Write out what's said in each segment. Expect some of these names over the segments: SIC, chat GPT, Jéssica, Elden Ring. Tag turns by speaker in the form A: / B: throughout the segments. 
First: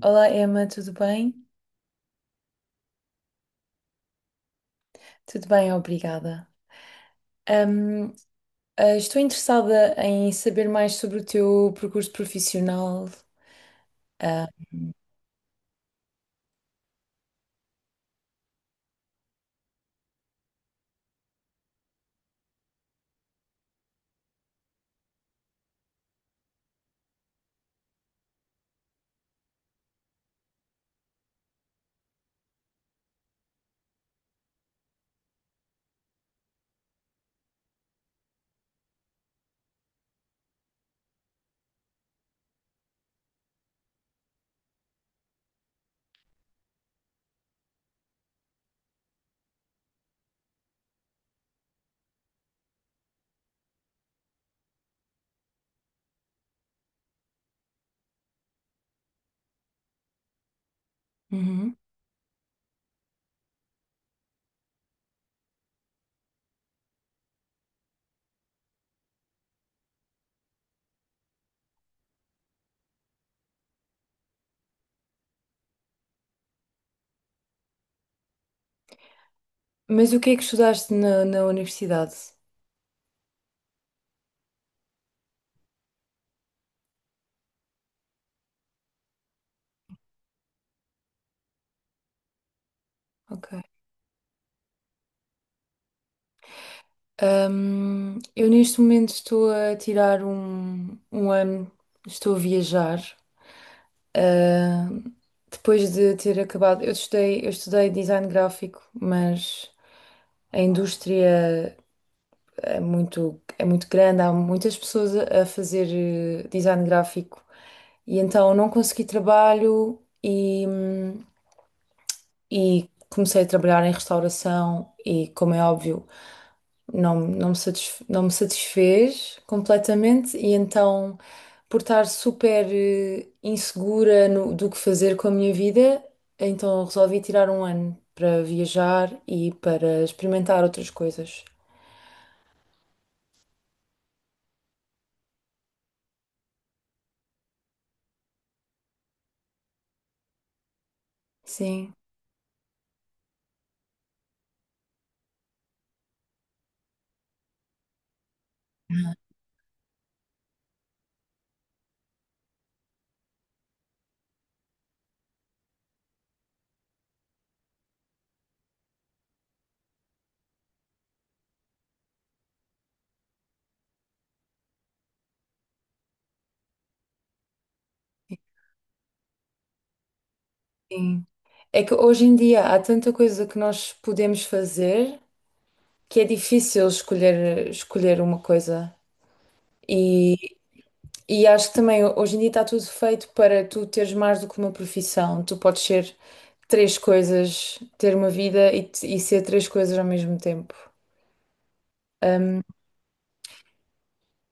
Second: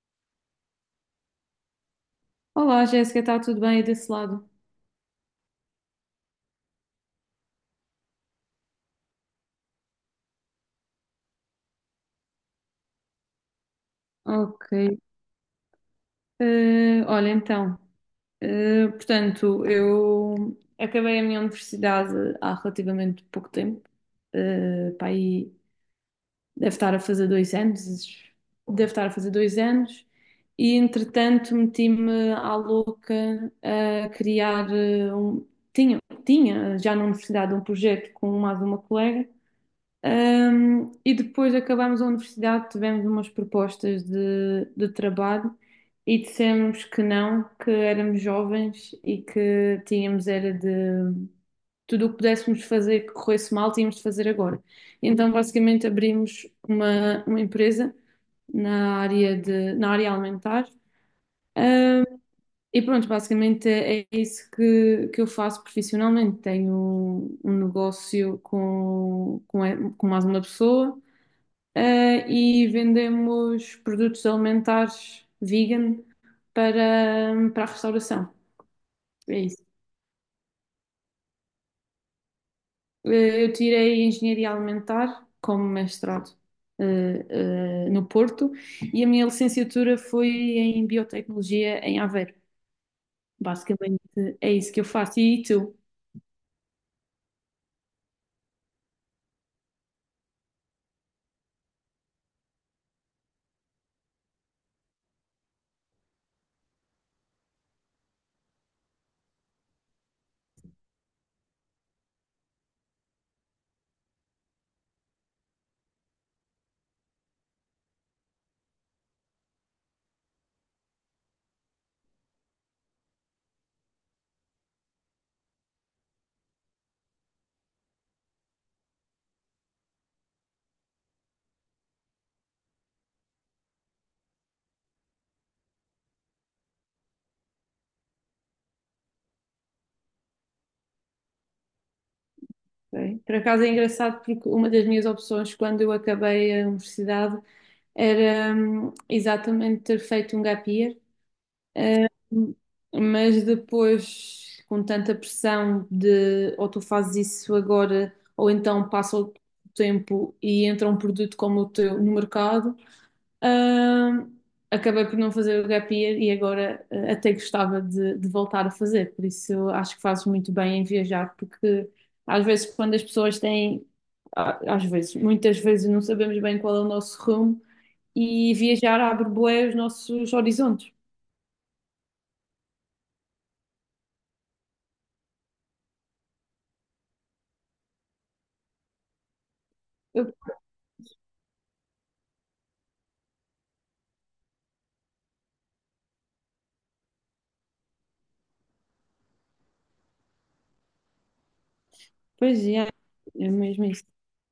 A: Olá, Emma, tudo bem?
B: Olá, Jéssica, está tudo bem aí desse lado?
A: Tudo bem, obrigada. Ahm, estou interessada em saber mais sobre o teu percurso profissional. Ah,
B: Ok. Olha, então, portanto, eu acabei a minha universidade há relativamente pouco tempo. Pá, aí deve estar a fazer dois anos. Deve estar a fazer dois anos. E, entretanto, meti-me à louca a criar um... Tinha, tinha já na universidade um projeto com mais uma colega. E depois acabámos a universidade, tivemos umas propostas de trabalho e dissemos que não, que éramos jovens e que tínhamos era de tudo o que pudéssemos fazer que corresse mal, tínhamos de fazer agora. Então, basicamente, abrimos uma empresa na área na área alimentar.
A: uhum.
B: Um, e pronto, basicamente é isso que eu faço profissionalmente. Tenho um negócio com mais uma pessoa eh, e vendemos produtos alimentares vegan para a restauração. É isso.
A: Mas o que é que estudaste na universidade?
B: Eu tirei Engenharia Alimentar como mestrado, no Porto, e a minha licenciatura foi em Biotecnologia em Aveiro.
A: Ok.
B: Basicamente é isso que eu faço. E tu?
A: Eu neste momento estou a tirar um ano, estou a viajar. Ah, depois de ter acabado, eu estudei design gráfico, mas a indústria é muito grande, há muitas pessoas a fazer design gráfico e então não consegui trabalho e comecei a trabalhar em restauração e, como é óbvio, não me satisfez completamente e então, por estar super insegura do que fazer com a minha vida, então resolvi tirar um ano para viajar e para experimentar outras coisas.
B: Ok. Por acaso é engraçado porque uma das minhas opções quando eu acabei a universidade era exatamente ter feito um gap year,
A: Sim.
B: hum, mas depois com tanta pressão de ou tu fazes isso agora ou então passa o tempo e entra um produto como o teu no mercado. Ahm, Acabei por não fazer o gap year e agora até gostava de voltar a fazer, por isso eu acho que fazes muito bem em viajar, porque às vezes quando as às vezes, muitas vezes não sabemos bem qual é o nosso rumo e viajar abre bué os nossos horizontes.
A: Sim. É que hoje em dia há tanta coisa que nós podemos fazer que é difícil escolher uma coisa.
B: Eu,
A: E, e acho que também hoje em dia está tudo feito para tu teres mais do que uma profissão. Tu podes ser três coisas, ter uma vida e ser três coisas ao mesmo tempo.
B: Pois,
A: Ahm,
B: yeah, é mesmo isso.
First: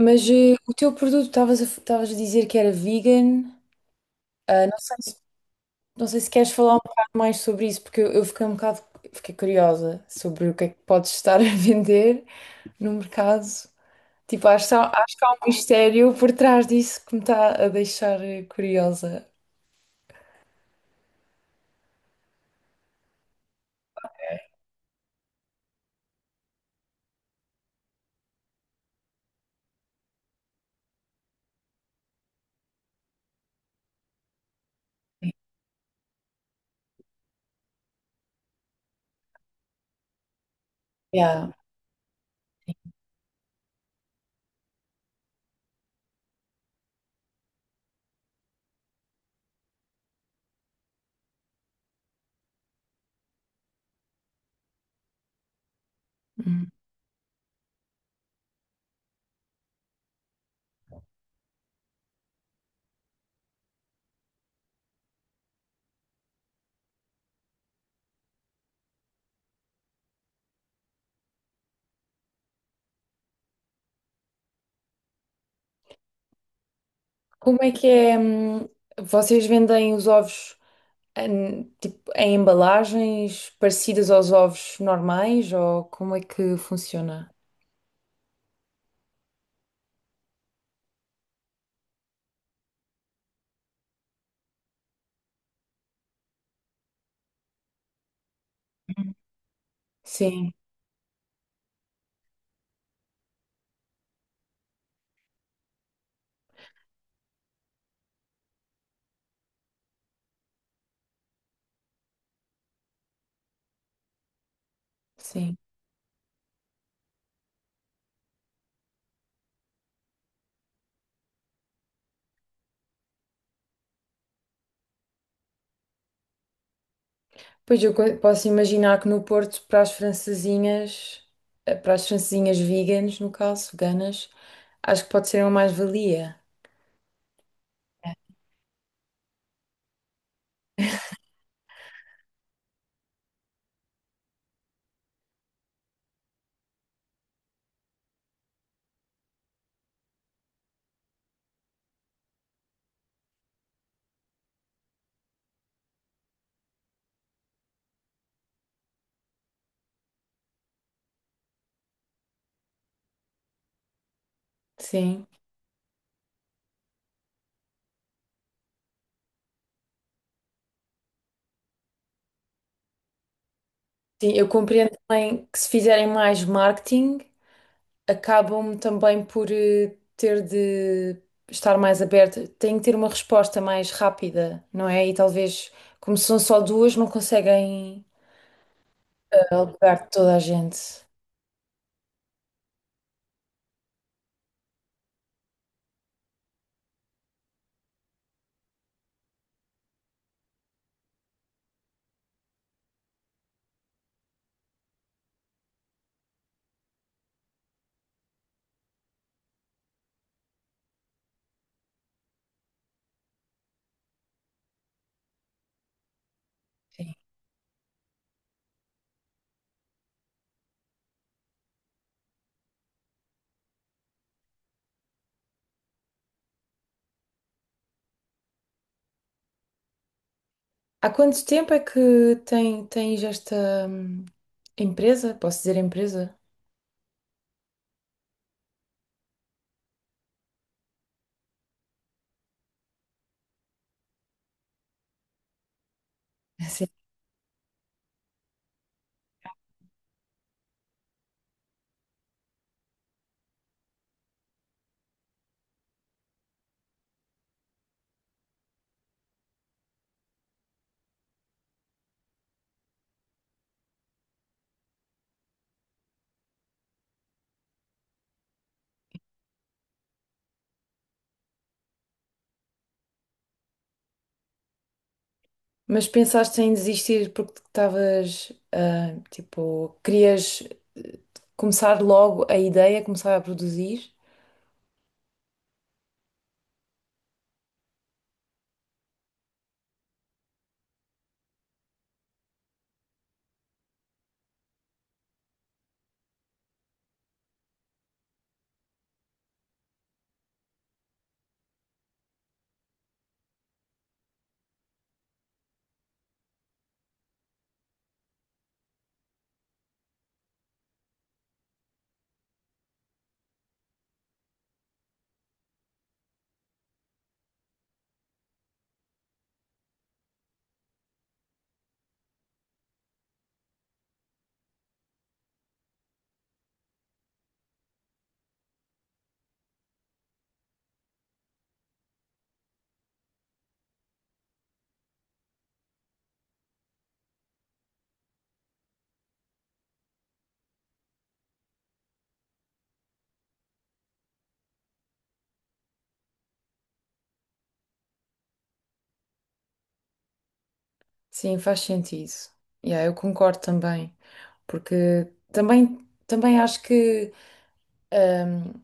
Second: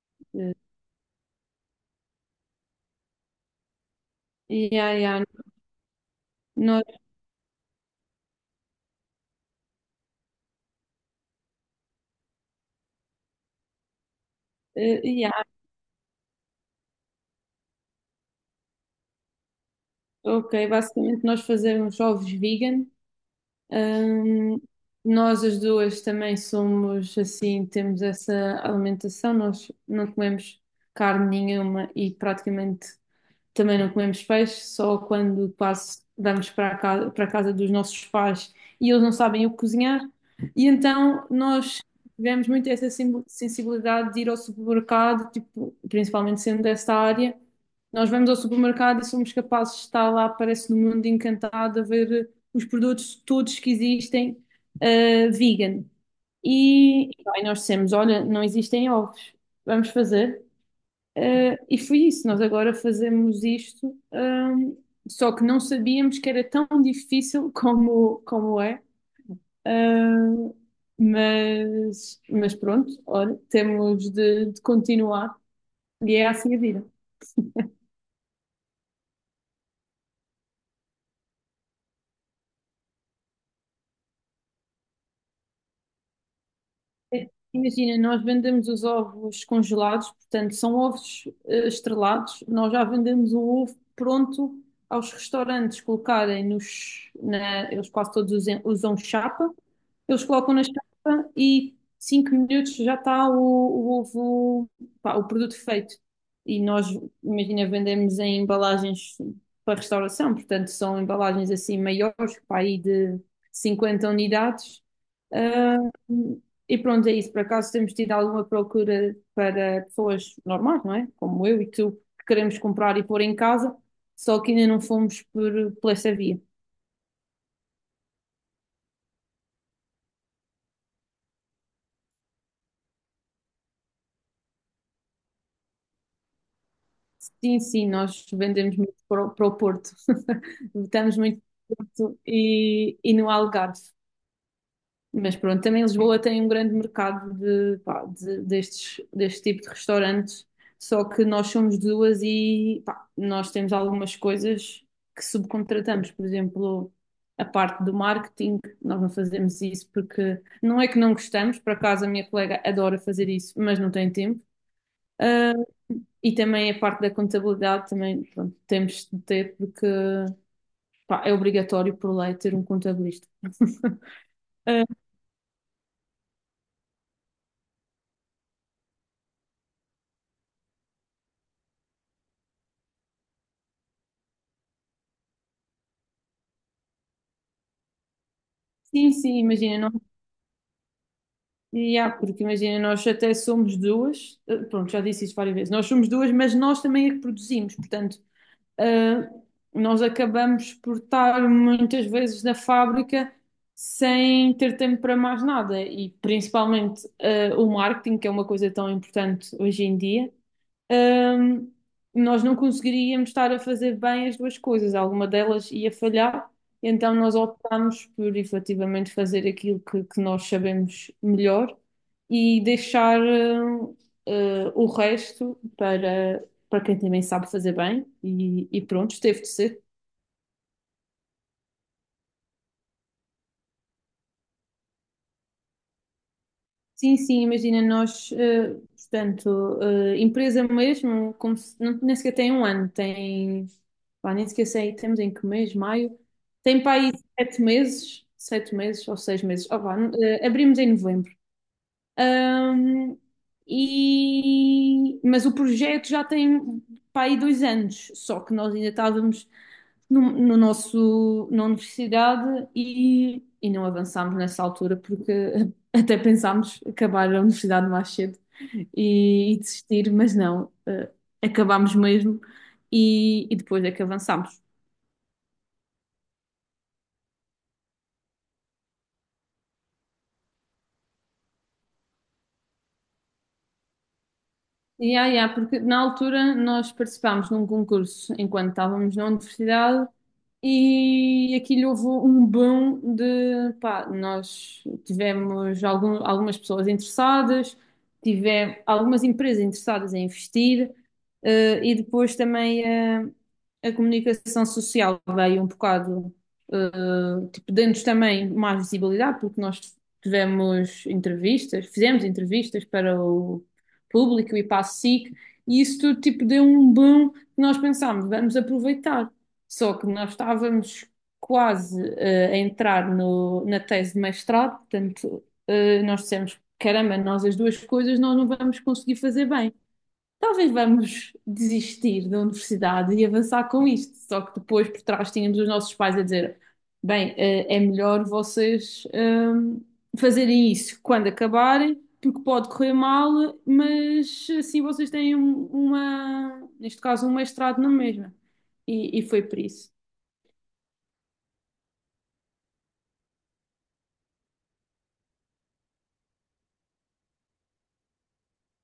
A: mas
B: Eh,
A: o teu produto, estavas a dizer que era vegan. Ah, não
B: Yeah,
A: sei.
B: yeah.
A: Não sei se queres falar um
B: Nós,
A: bocado mais sobre isso, porque eu fiquei um bocado, fiquei curiosa sobre o que é que podes estar a vender no mercado. Tipo, acho que
B: yeah,
A: há um mistério por trás disso que me está a deixar curiosa.
B: ok, basicamente nós fazemos ovos vegan. Hum, nós as duas também somos assim, temos essa alimentação, nós não comemos carne nenhuma e praticamente. Também não comemos peixe, só quando quase damos para a casa dos nossos pais e eles não sabem o que cozinhar. E então
A: Yeah.
B: nós tivemos muito essa sensibilidade de ir ao supermercado, tipo, principalmente sendo desta área. Nós vamos ao supermercado e somos capazes de estar lá, parece no mundo encantado, a ver os produtos todos que existem, vegan.
A: Hum.
B: E nós dissemos: Olha, não existem ovos, vamos fazer. E foi isso, nós agora fazemos isto, só que não sabíamos que era tão difícil como, como é. Ah, mas pronto, olha, temos de continuar e é assim a vida.
A: Como é que é? Vocês vendem os ovos em, tipo, em embalagens parecidas aos ovos normais ou como é que funciona?
B: Imagina, nós vendemos os ovos congelados, portanto, são ovos estrelados. Nós já vendemos o ovo pronto aos restaurantes colocarem eles quase todos usam chapa. Eles
A: Sim,
B: colocam na chapa e 5 minutos já está o ovo, pá, o produto feito. E nós, imagina, vendemos em embalagens para restauração, portanto, são embalagens assim maiores, para aí de 50 unidades.
A: sim.
B: Ah, e pronto, é isso. Por acaso temos tido alguma procura para pessoas normais, não é? Como eu e tu, que queremos comprar e pôr em casa, só que ainda não fomos por essa via.
A: Pois posso imaginar que no Porto, para as francesinhas, no caso, veganas, acho que pode ser uma mais-valia.
B: Sim, sim, nós vendemos muito para para o Porto. Estamos muito no Porto e no Algarve. Mas pronto, também Lisboa tem um grande mercado de, pá, deste tipo de restaurantes, só que nós somos duas e pá, nós temos algumas coisas que subcontratamos, por exemplo, a parte do marketing, nós não fazemos isso porque não é que não gostamos, por acaso a minha colega adora fazer isso, mas não tem tempo.
A: Sim.
B: Ah, e também a parte da contabilidade também, pronto, temos de ter porque pá, é obrigatório por lei ter um contabilista.
A: Sim, eu
B: Ah,
A: compreendo também que se fizerem mais marketing, acabam também por ter de estar mais aberta, têm que ter uma resposta mais rápida, não é? E talvez, como são só duas, não conseguem
B: sim, sim, imagina.
A: alugar toda a gente.
B: E há, porque imagina, nós até somos duas, pronto, já disse isto várias vezes, nós somos duas, mas nós também é que produzimos, portanto, eh, nós acabamos por estar muitas vezes na fábrica sem ter tempo para mais nada, e principalmente o marketing, que é uma coisa tão importante hoje em dia, hum, nós não conseguiríamos estar a fazer bem as duas coisas, alguma delas ia falhar, então nós optámos por efetivamente fazer aquilo que nós sabemos melhor e deixar o resto para, para quem também sabe fazer bem e pronto, teve de ser.
A: Há quanto tempo é que tens esta empresa? Posso dizer empresa?
B: Sim, sim, imagina, portanto, empresa mesmo, como não, nem sequer tem um ano, tem, pá, nem sequer sei, temos em que mês, maio, tem
A: Sim.
B: para aí sete meses ou seis meses, ó pá, abrimos em novembro. Ahm, Mas o projeto já tem para aí dois anos, só que nós ainda estávamos no nosso, na universidade e não avançámos nessa altura porque até pensámos acabar a universidade mais cedo e desistir, mas não, acabámos mesmo e depois é que avançámos.
A: Mas pensaste em desistir porque estavas, ah, tipo, querias eh, começar logo a ideia, começar a produzir?
B: E há, e porque na altura nós participámos num concurso enquanto estávamos na universidade e aquilo houve um boom de, pá, nós tivemos algumas pessoas interessadas, tivemos algumas empresas interessadas em investir, e depois também comunicação social veio um bocado, tipo, dando-nos também mais visibilidade, porque nós tivemos entrevistas, fizemos entrevistas para o público e para a SIC, e isso tudo, tipo, deu um boom que nós pensámos, vamos aproveitar. Só que nós estávamos quase a entrar na tese de mestrado, portanto, nós dissemos, caramba, nós as duas coisas nós não vamos conseguir fazer bem. Talvez vamos desistir da universidade e avançar com isto. Só que depois por trás tínhamos os nossos pais a dizer, bem, é melhor vocês fazerem isso quando acabarem, porque pode correr mal, mas assim vocês têm uma, neste caso, um mestrado na mesma. E foi por isso.
A: Sim, faz sentido. Yeah, eu concordo também, porque também acho que hum,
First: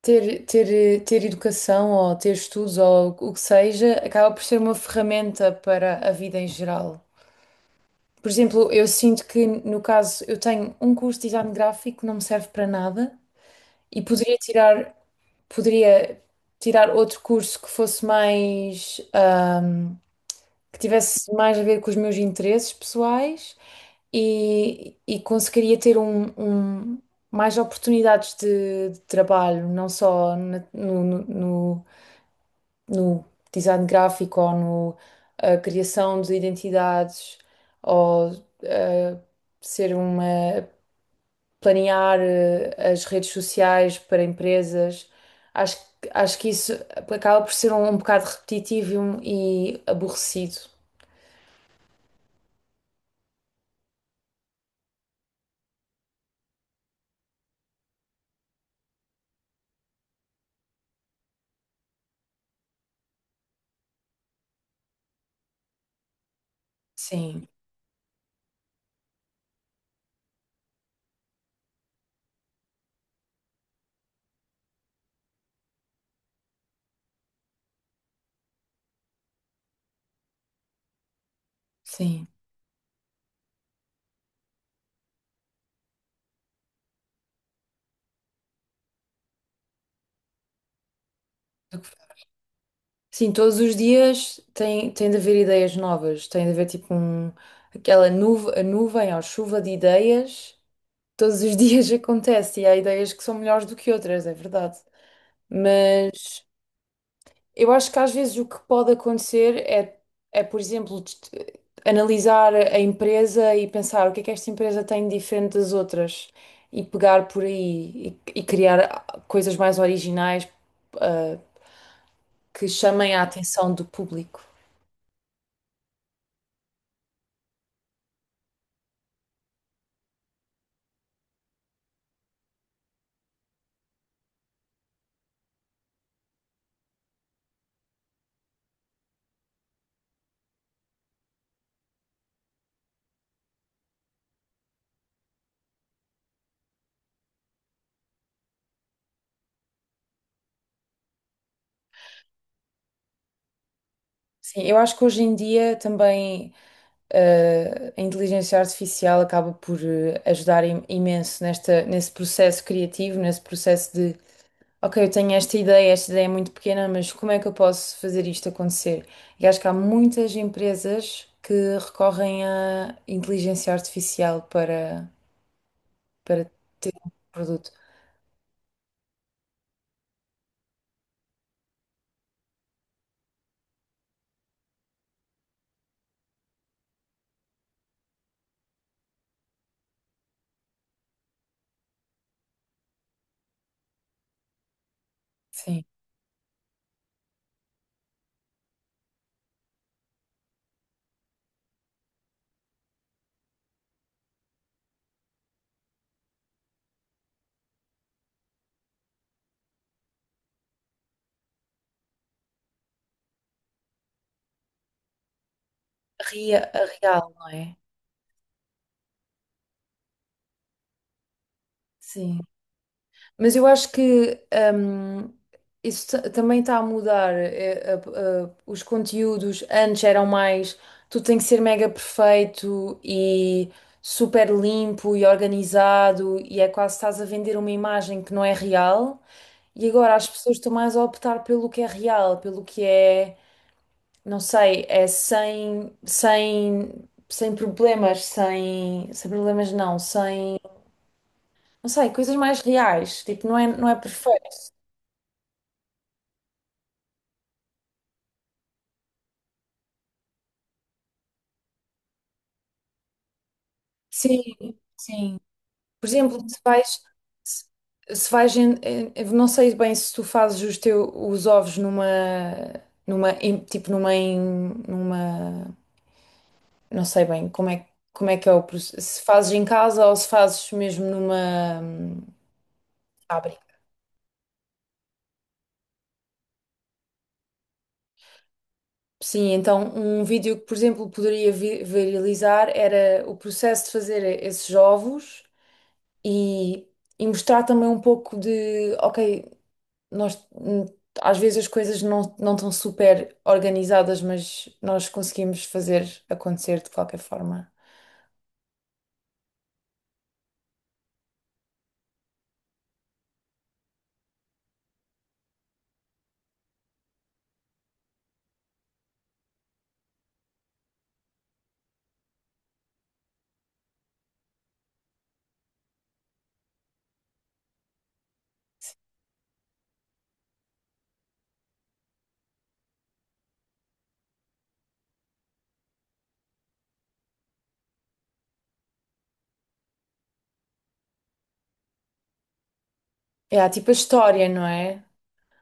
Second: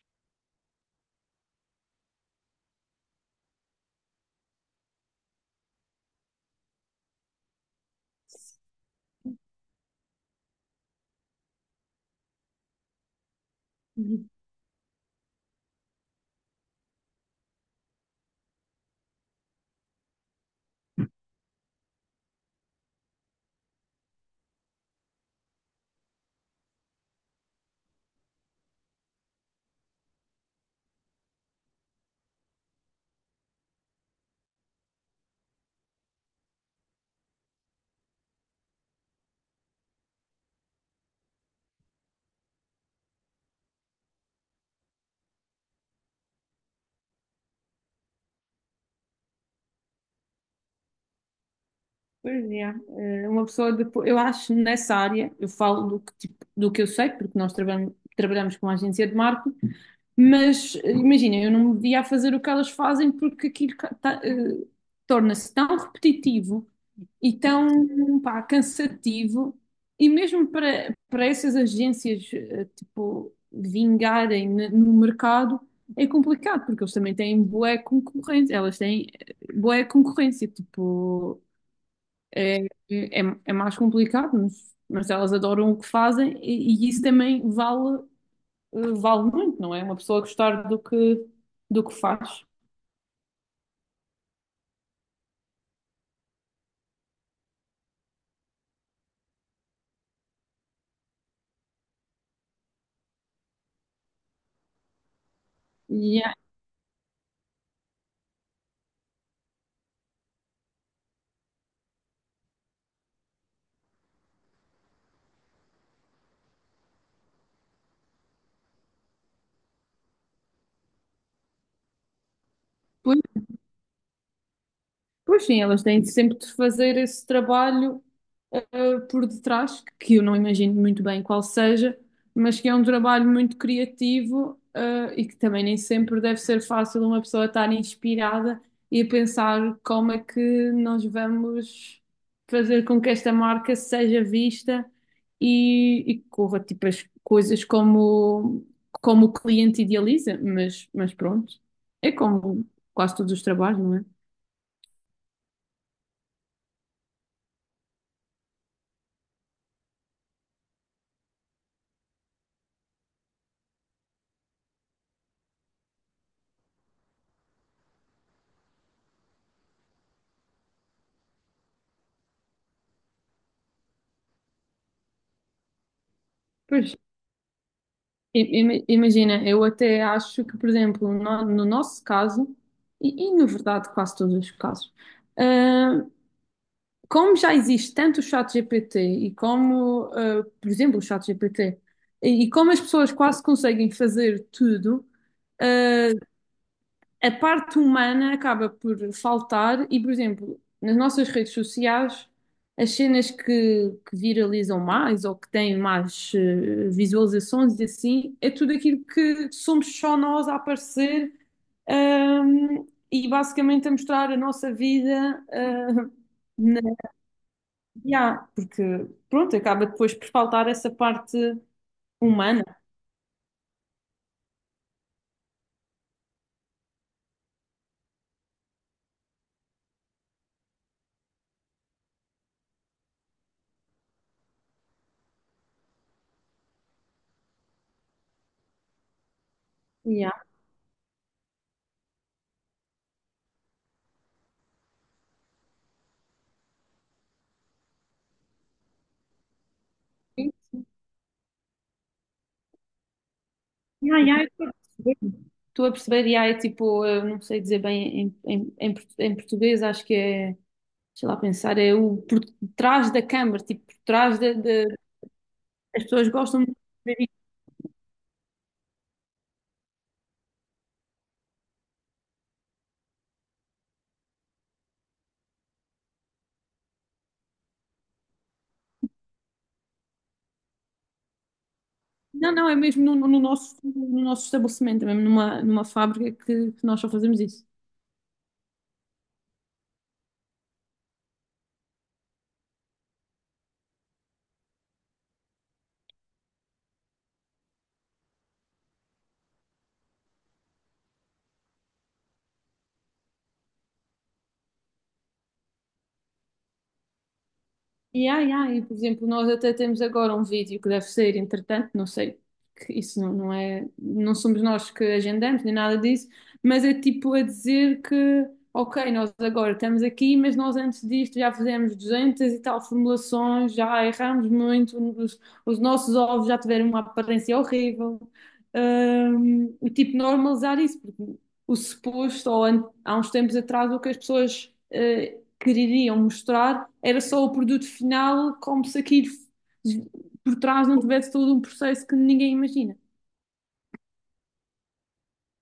A: ter educação ou ter estudos ou o que seja acaba por ser uma ferramenta para a vida em geral. Por exemplo, eu sinto que, no caso, eu tenho um curso de design gráfico que não me serve para nada e
B: Uhum.
A: poderia tirar outro curso que fosse mais, que tivesse mais a ver com os meus interesses pessoais e conseguiria ter um- mais oportunidades de trabalho, não só no design gráfico ou no a criação de identidades ou eh, ser uma planear as redes sociais para empresas. Acho que isso acaba por ser um bocado repetitivo e aborrecido.
B: Pois é, uma pessoa depois, eu acho nessa área, eu falo do que, tipo, do que eu sei, porque nós trabalhamos, trabalhamos com uma agência de marketing, mas imagina, eu não me via a fazer o que elas fazem porque aquilo ca- tá, eh, torna-se tão repetitivo e
A: Sim,
B: tão, pá, cansativo, e mesmo para, para essas agências, tipo, vingarem no mercado, é complicado, porque eles também têm bué concorrência, elas têm bué concorrência, tipo.
A: sim.
B: É, é, é mais complicado, mas elas adoram o que fazem e isso também vale, vale muito, não é? Uma pessoa gostar do que faz.
A: Sim, todos os dias tem de haver ideias novas, tem de haver tipo a nuvem ou chuva de ideias. Todos os dias acontece e há ideias que são melhores do que outras, é verdade.
B: E é-
A: Mas eu acho que às vezes o que pode acontecer é por exemplo, analisar a empresa e pensar o que é que esta empresa tem de diferente das outras e pegar por aí e criar coisas mais originais, ah, que chamem a
B: depois
A: atenção do público.
B: pois sim, elas têm sempre de fazer esse trabalho por detrás, que eu não imagino muito bem qual seja, mas que é um trabalho muito criativo e que também nem sempre deve ser fácil uma pessoa estar inspirada e a pensar como é que nós vamos fazer com que esta marca seja vista e corra tipo as coisas como, como o cliente idealiza, mas pronto, é como quase todos os trabalhos, não é?
A: Sim, eu acho que hoje em dia também. A inteligência artificial acaba por ajudar imenso nesse processo criativo, nesse processo de, ok, eu tenho esta ideia é muito pequena, mas como é que eu posso fazer isto acontecer? E acho que há muitas empresas que recorrem à inteligência artificial para
B: Pois,
A: ter um produto.
B: imagina, eu até acho que, por exemplo, no nosso caso, e na verdade quase todos os casos, ah, como já existe tanto o chat GPT e como, por exemplo, o chat GPT, e como as pessoas quase conseguem fazer tudo,
A: Sim.
B: hum, a parte humana acaba por faltar e, por exemplo, nas nossas redes sociais, as cenas que viralizam mais ou que têm mais visualizações e assim, é tudo aquilo que somos só nós a aparecer, ahm, e basicamente a mostrar a nossa vida, na,
A: A real, não é?
B: yeah, porque pronto, acaba depois por faltar essa parte
A: Sim.
B: humana.
A: Mas eu acho que hum, isso também está a mudar. Os conteúdos antes eram mais tudo tem que ser mega perfeito e super limpo e organizado, e é quase estás a vender uma imagem que não é real. E agora as
B: Yeah.
A: pessoas estão mais a optar pelo que é real, pelo que não sei, é sem problemas, não sei, coisas mais reais. Tipo, não é
B: Yeah, yeah, eu
A: perfeito.
B: estou a perceber. Estou a perceber, e é tipo, eu não sei dizer bem em português, acho que é, sei lá pensar, é o por trás da câmara, tipo, por trás
A: Sim, sim.
B: as
A: Por
B: pessoas
A: exemplo,
B: gostam de ver isso.
A: se, se vais eu não sei bem se tu fazes os teus os ovos numa numa em- tipo numa em- numa não sei bem como é que é o processo, se fazes em casa ou se fazes mesmo numa
B: Não, não, é mesmo no
A: fábrica.
B: nosso, no nosso estabelecimento, é mesmo numa fábrica que nós só fazemos isso.
A: Sim, então um vídeo que, por exemplo, poderia viralizar era o processo de fazer esses ovos e, e mostrar também um pouco de, ok, nós às vezes as coisas não estão super organizadas, mas nós conseguimos fazer acontecer de qualquer forma.
B: E, ai, ai, por exemplo, nós até temos agora um vídeo que deve ser, entretanto, não sei, que isso não, não é, não somos nós que agendamos nem nada disso, mas é tipo a dizer que, ok, nós agora estamos aqui, mas nós antes disto já fizemos 200 e tal formulações, já erramos muito, os nossos ovos já tiveram uma aparência horrível. E tipo, normalizar isso, porque o suposto, há uns tempos atrás, o que as pessoas. Quereriam mostrar, era só o produto final, como se aquilo por trás não tivesse todo um processo que ninguém imagina.
A: É, há tipo a história, não é?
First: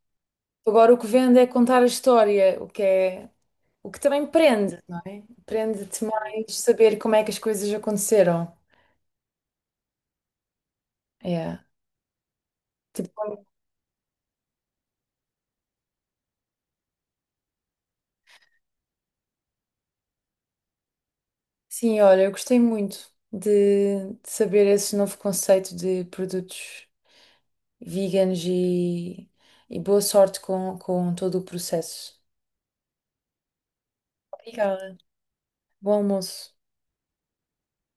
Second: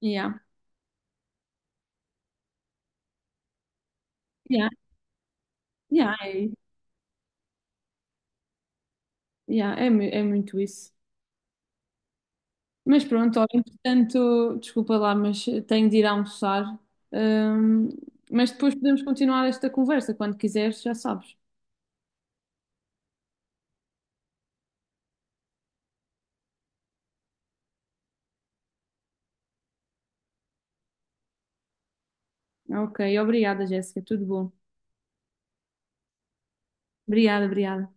B: Yeah,
A: Agora o que vende é contar a história, o que é, o que também
B: yeah,
A: prende, não é? Prende-te
B: yeah, é,
A: mais saber como é que as coisas aconteceram.
B: yeah, é muito isso.
A: É.
B: Mas
A: Tipo,
B: pronto, olha, entretanto, desculpa lá, mas tenho de ir almoçar. Hum, mas depois podemos continuar esta conversa, quando quiseres, já sabes.
A: sim, olha, eu gostei muito de saber esse novo conceito de produtos veganos e boa sorte com todo o processo.
B: Ok, obrigada, Jéssica, tudo bom.
A: Obrigada. Bom almoço.
B: Obrigada, obrigada.